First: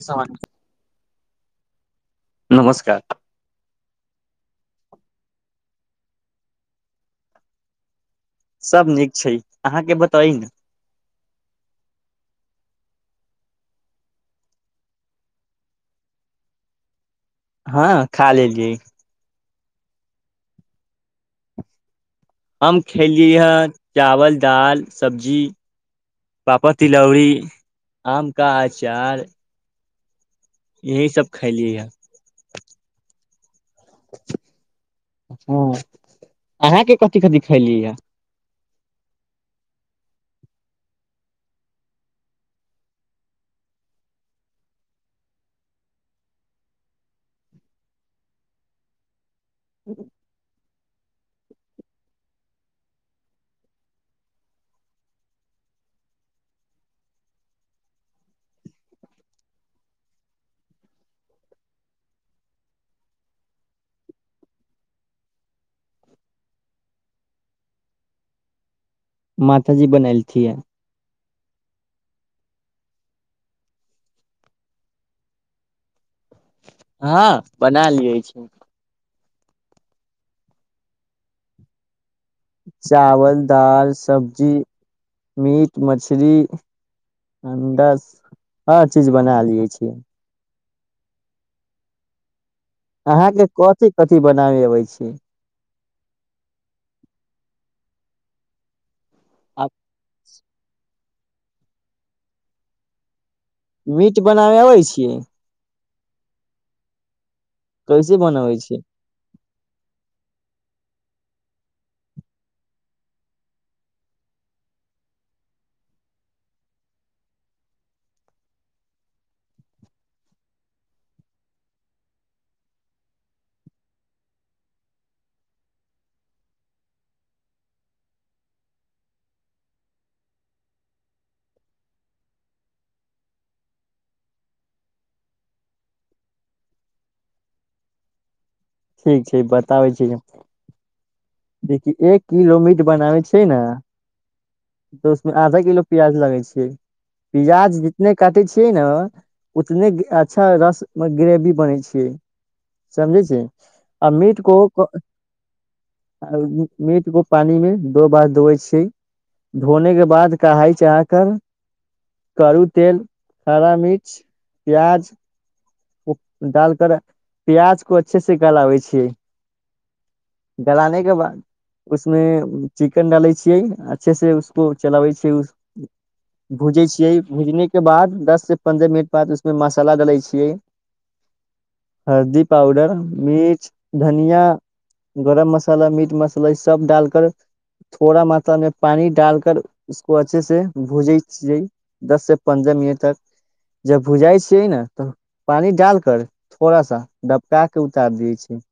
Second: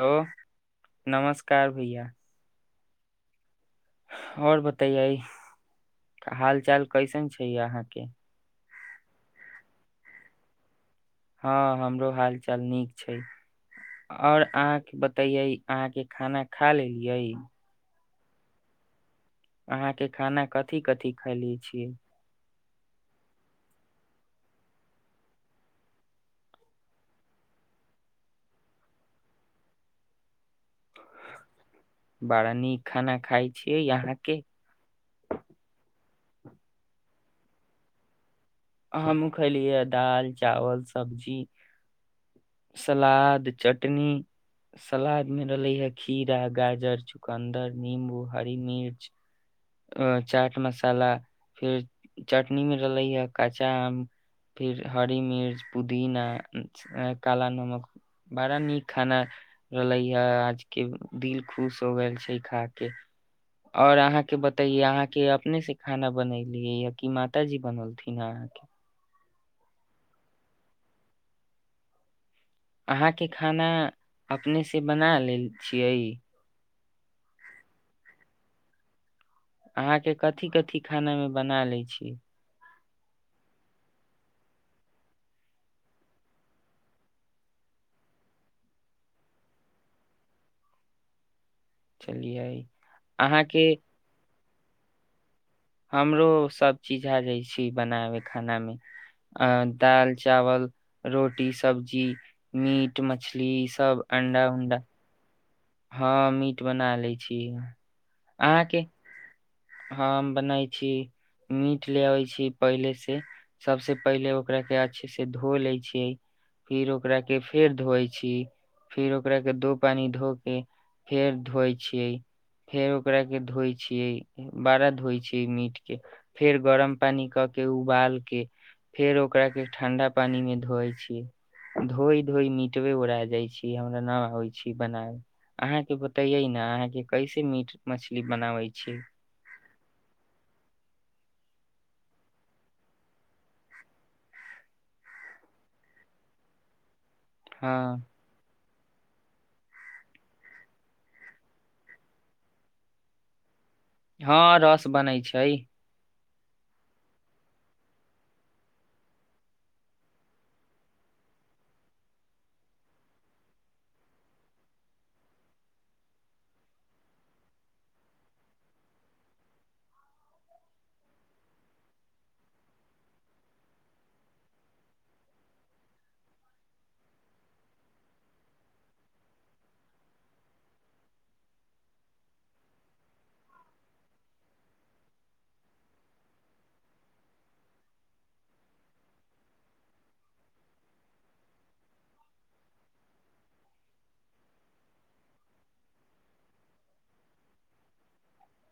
Hello नमस्कार का भैया नमस्कार आओर बतैया हाल चाल कैसन छै अहाँके सभ नीक छै अहाँके बताई ने हँ हमरो हाल चाल नीक छै आओर अहाँके बतैये अहाँके खाना खा लेलियै हँ खा लेलियै अहाँके खाना कथि कथि खली छियै हम खेलियै हे चावल दालि सब्जी पापड़ तिलौरी आमके अचार यही सब खैलियै हइ बड़ा नीक खाना खाय छिय अहाँ के ह अहाँके कथी कथि खैली यए हमूँ खलियै ह दालि चावल सब्जी सलाद चटनी सलाद मे रहलै हे खीरा गाजर चुकन्दर निम्बू हरी मिर्च आ चाट मसाला मसाला फिर चटनी मे रहलै या काँचा आम फिर हरी मिर्च पुदीना काला नमक बड़ा नीक खाना रहले हा आज के दिल खुश हो गेल छै खा के और अहाँके बतेये अहाँके अपने से खाना बनेलियै य कि मातााजी बनलथिन नहि माता जी बनैलथि ये अहाँके खाना अपनेसँ बना लेल छियै हँ बना लिये छी अहाँके कथी कथी खानामे बना लैत छीयै चावल दाल सब्जी मीट मछरी अंडा हर चीज बना लियै छियै चलियइ अहाँके कथि कथि बता नहि अबै छै हमरो सभ चीज आ जाइ छै बनाबे खानामे आ दाल चावल रोटी सब्जी मीट मछ मीट बनाबे अबै छियै हँ मीट बना लय कैसे बनबै छियै हम बनैय छी मीट ले अबैत छी पहिलेसँ सभसँ पहिले ओकराके अच्छे से धो लैत छियै फेर ओकराके फेर धोइत छी फेर ओकराके दो पानि धो के फेर धोइत छियै फेर ओकाके धोइत छियै बड़ा धोइ छियै मीट के फेर गरम पानी कऽ के उबाल के फेर ओकरा के ठंडा पानी मे धोइ छी धोइ धोइ मीटवे ओरा जाइ छियै हमरा न होय छै बनाबे अहाँ के बतैये ने अहाँ के कैसे मीट मछली बनाबै छी छियै ठीक बताबै छी देखि एक किलो मीट बनाबै छियै नऽ तऽ उसमे आधा किलो प्याज लागे छियै प्याज हँ जितने काटै छी छियै नऽ उतने अच्छा रस मे ग्रेवी बनेै छियै समझै छी आ हँ रस बनै छै आ उ मीट के पानि मे दो बार धोवै छियै धोने के बाद कड़ाही चढ़ा कऽ करु तेल हरा मिर्च प्याज डाल कर प्याज को अच्छे से गलाबै छियै गलाने के बाद उसमे चिकन डालै छियै अच्छे से उसको चलाबै छियै भूजै छियै भूजने के बाद दस से पन्द्रह मिनट बाद उसमे मसाला डालै छियै हल्दी पाउडर मिर्च धनियां गरम मसाला मीट मसाला ई सब डालकर थोड़ा मात्रामे पानी डाल कर उसको अच्छे से भुजै छियै दस से पन्द्रह मिनट तक जब भुजाइ छियै नऽ तऽ पानी डाल कर थोड़ा सा बड़का के उतार दियै छियै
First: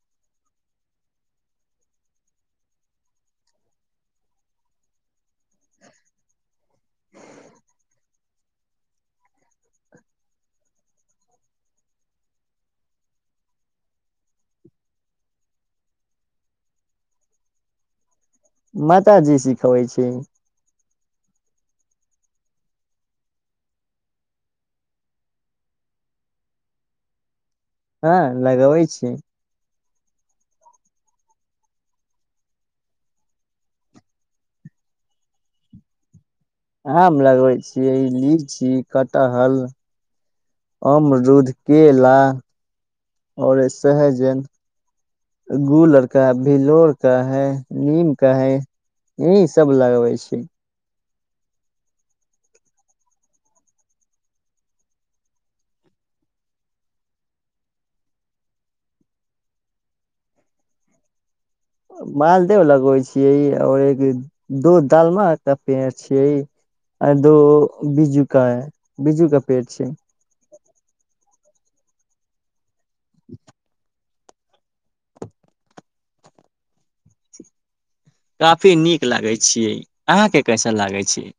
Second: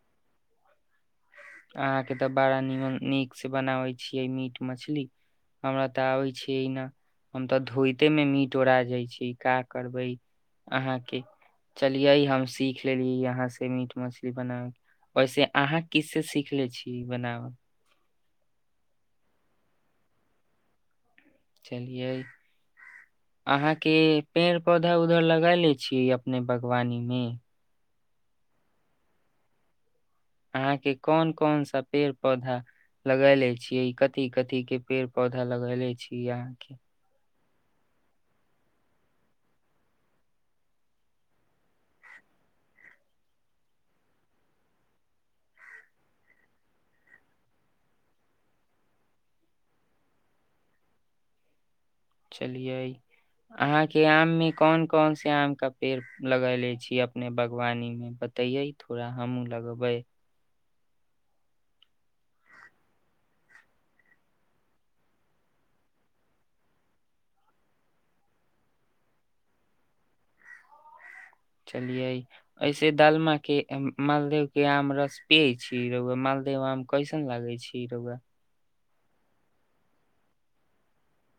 अहाँके तऽ बड़ा नीमन नीक से बनाबै छियै मीट मछली हमरा तऽ आबै छियै न हम तऽ धोइते मे मीट ओड़ा जाइ छै का करबै अहाँके चलियै हम सीख लेलियै अहाँ से मीट मछली बनाबेके वैसे अहाँ किस से सीखले छी बनावल माताजी सिखबै छियै चलियै अहाँके पेड़ पौधा उधर लगैले छियै अपने बागवानीमे हँ लगबै छियै अहाँके कोन कोन सा पेड़ पौधा लगैले छियै कथी कथी के पेड़ पौधा लगैले छी अहाँ के हम लगबै छियै लीची कटहल अमरूद केला आओर सहजन गुलर का भिलोर का है नीम का है ई सब लगबै छी चलियै अहाँके आममे कोन कोन से आमका पेड़ लगयले छियै अपने बागवानीमे बतैयै थोड़ा हमहूँ लगबै मालदेव लगबै छियै आओर एक दो दालमा का पेड़ छियै आ दो बिज्जू का है बिज्जू का पेड़ छियै लियै [inaudible] ऐसे दालमा के उंम मालदेव के आम रस पियै छी रौउआ मालदेव आम कैसन लागै छी रउआ काफी नीक लागै छियै अहाँके कैसन लागै छियै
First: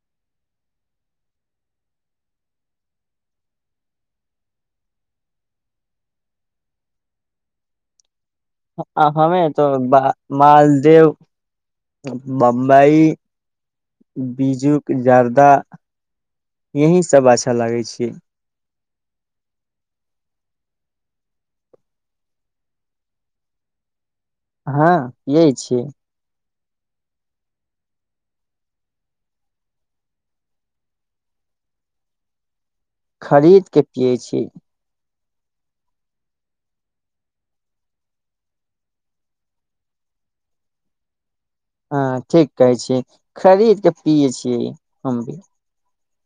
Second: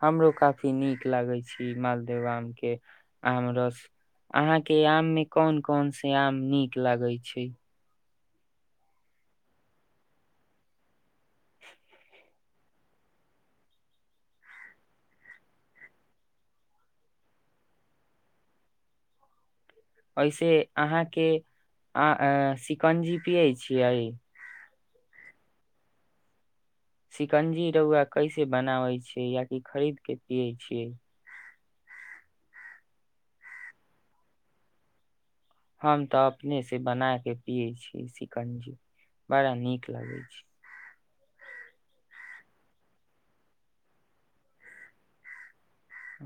हमरो काफी नीक लागै छै मालदेव आमके आम रस अहाँके आममे कोन कोन से आम नीक लागैत छै आ हमे तो बा मालदेव बम्बई बीजुक जर्दा यही सब अच्छा लागै छियै ऐसे अहाँके आ शिकंजी पियै छियै हँ पियै छियै शिकंजी रौआ कैसे बनाबै छियै आ कि खरीद के पियै छियै खरीद के पियै छी हम तऽ अपनेसँ बना कऽ पियै छियै सिकंजी बड़ा नीक लगैत छै हँ ठीक कहै छी खरीद कऽ पियै छियै हम भी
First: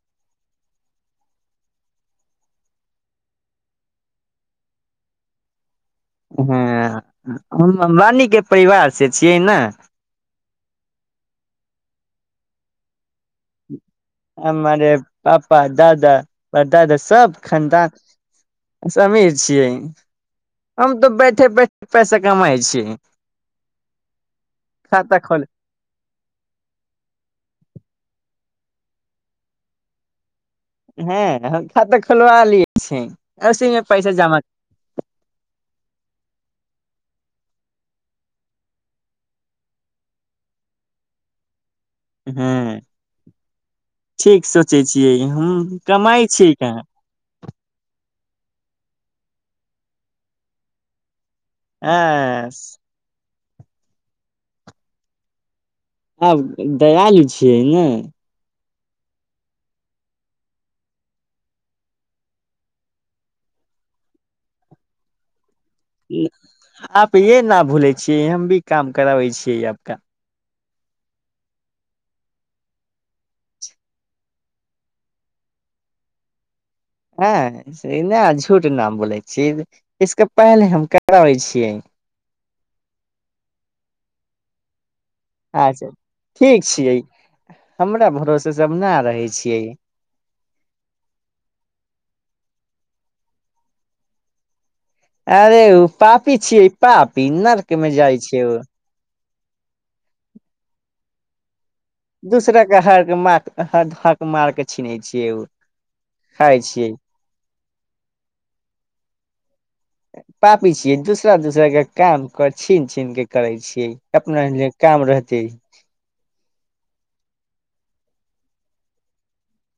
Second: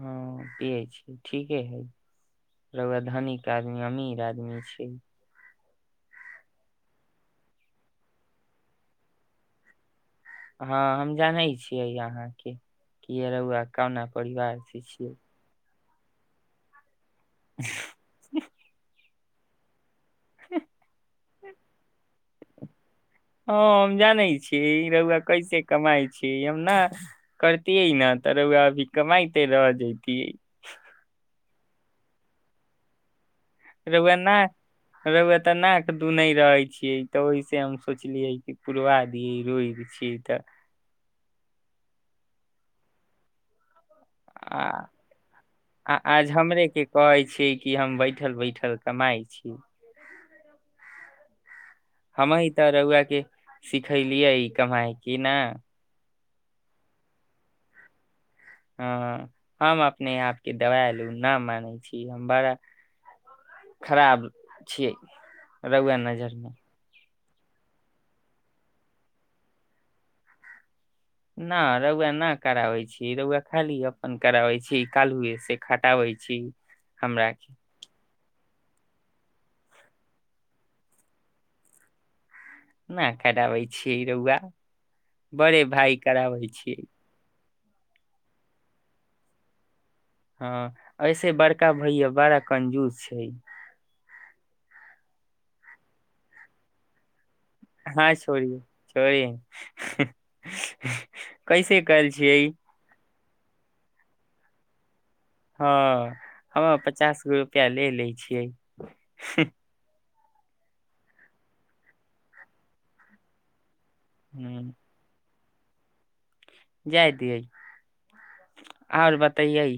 हँ पियै छीयै ठीके हइ रआ धनिक आदमी अमीर आदमी छै हँ हम रानीके परिवारसँ छियै ने हँ हम जानै छियै यहाँके कि रौआ कहुना परिवार से हमरे छियै पापा दादा हमरा दादा सब दा सब खनदान सभी छीय हम तऽ बैठे बैठे पैसा कमाइ छिय हँ हम जानै छियै ई रौआ खाता खोल कैसे कमाइ छै हम न करती है न त रौआ अभी कमाइते रह जति हँ हम खातऽ खोलवा लिय छिय रौआ न रौआ तऽ नाक दूनेय रहे छियै तऽ ओहिस हम सोचलियै कि खुलवा दिए रुय छी तऽ हँ ठीक आ सोचै छियै हम आ कमाइ आज छी हमरे कहाँ के कहै छियै कि हम बैठल बैठल कमाइ छी आँ स् सिखलियै ई कमाइ की ने आब दयालु छियै ने हँ हम अपने आपके दयालु न मानै छी हम बड़ा खराब छियै रौआ नजरमे आप ये ना भूलै छियै हम भी काम कराबै छियै आप का न रौआ न कराबै छी रौआ खाली अपन कराबै छी कालुए से खटाबैत छी हमरा के हँ से नहि आज झुठ नाम बोलै छी इसके पहिले हम कराबै छियै न कराबै छियै रौआा बड़े अच्छा भइ कराबै छियै हमरा भरोसे सभ नहि रहै छियै हँ ऐसे बड़का भैया बड़ा कंजूस छै अरे ओ पापी छियै पाप पन् आर केमे हँ जाइ छियै ओ छोड़िय छोड़े कैसे कल छियै दूसरा के हारके माछ ह हक मारके छिनै हँ हम पचास गो रुपैआ ले लै छियै पापी छियै दूसरा दूसरा के काम कर छीन छीन के करे छियै अपना ल ह काम रहतै जाय दियै आओर बतैयै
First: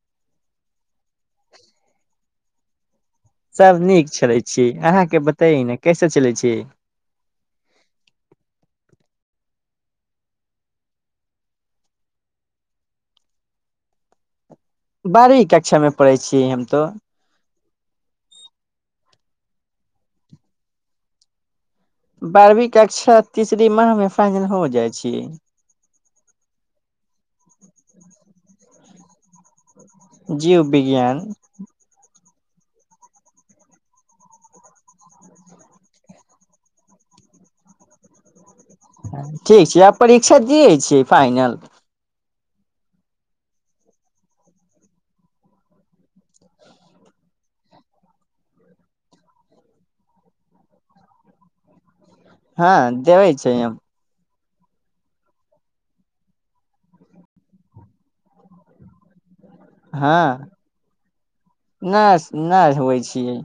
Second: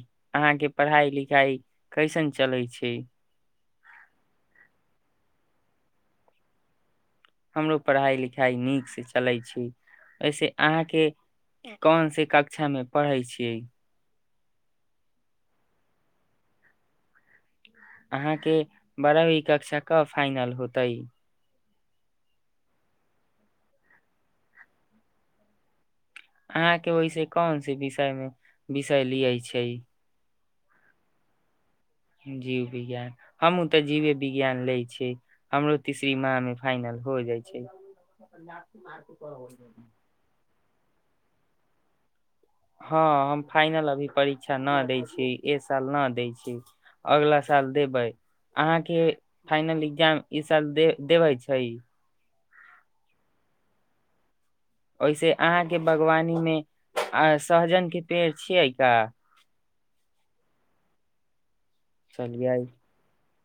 अहाँके पढ़ाई लिखाई कैसन चलै छै सभ नीक चै छी। अहाँके बताय ने कैसे चलै छी। हमरो पढ़ाइ लिखाइ नीकसँ चलै छै। वइसे अहाँके कोन से कक्षामे पढ़ै छियै बारबी कक्षामे पढ़ै छियै हम तो अहाँके बारहवी कक्षा कब फाइनल होतै बारहवीं कक्षा तीसरी माह मे फजल हो जाइ छै अहाँके वहिसे कोन से विषय मे सली अछि कइ जीव विज्ञान जीव विज्ञान, हमहूँ तऽ जीवे विज्ञान लै छियै, हमरो तीसरी माह मे फाइनल हो जाइ छै। ठीक छै, आब परीक्षा दिय छी। फाइनल हँ, हम एखन फाइनल परीक्षा नहि दै छी। एक साल नहि देब। अगिला साल देब। अहाँ फाइनल एग्जाम ई साल देबै छी? हँ देबे छै एम ओहिसँ अहाँके बागवानीमे सहजनके पेड़ छै की? हँ नहि चलियै नहि होइ छियै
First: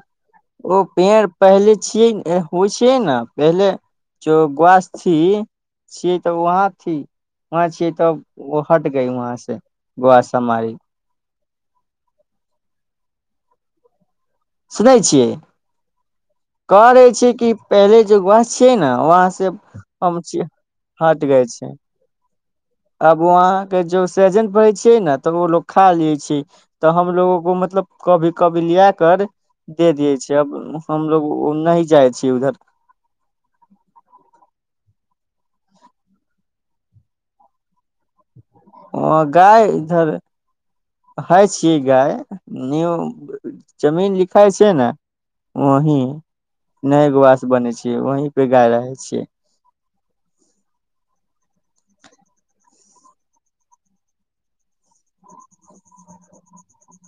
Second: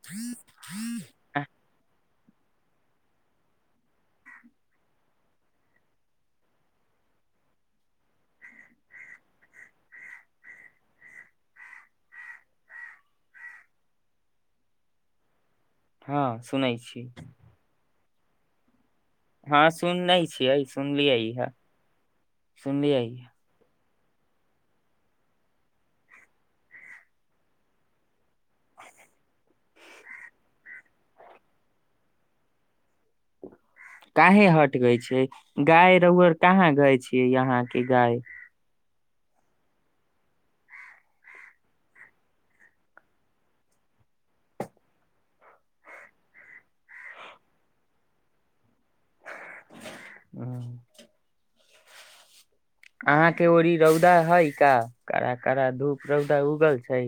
ओ पेड़ पहिले छियै ने हो, छै ने। पहिले जे गाछी छलै, ओतहि छलै। तऽ ओतयसँ हटि गेलै। सुनै छियै हँ सुनै छी करे छै कि पहिले बास छियै ने ओतयसँ हँ हम सुनै हटि गेलहुँ। सुनलिय आइयए जे सहजन पड़ै छै ने, तऽ ओ लोकनि खा लै छै। तऽ हमरो लोकनि कहियो-कहियो लऽ कऽ दऽ दै छियै। आब हमसभ ओतय नहि जाइ छी। काहे हट गय छै। गाय रहुअड़ कहाँ गाय छियै यहाँके गाय गाय एतय होइ छै। गाय जमीनमे बान्हल रहै छै ने, ओतहि रहै छै। ह अहाँके ओतय रौद कड़ा-कड़ा उगै छै की?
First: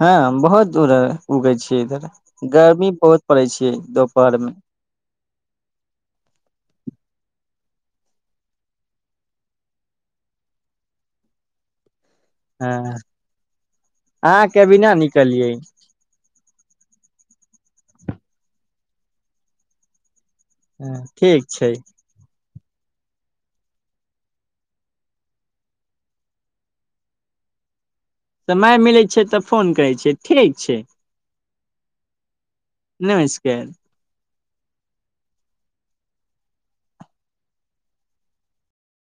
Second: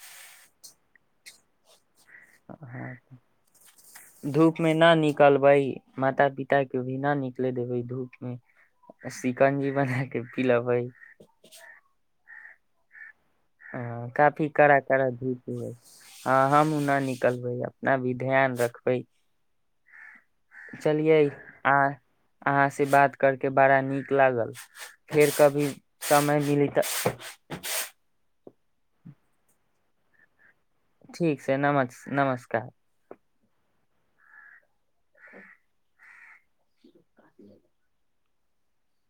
हँ बहुत दूर उगे छीियै इधर गर्मी अहाँ बहुत पड़ै छै धूप दपहरमे में न निकलबै माता पिता के भी ना निकले देबे धूप मे सिकंजी बना के पिलेबै हँ ह काफी अहाँ के अभी कड़ा न कड़ा धूप निकलियै है ह हमू न निकलबै न भी ध्यान रखबै ह चलियै ठीक छै आ अहाँ से बात करके बड़ा नीक लागल फेर कभी समय मिली तऽ समय मिलैत छै तऽ फोन करै छियै ठीक छै ठीक छै नम नमस्कार केन [inaudible] [inaudible]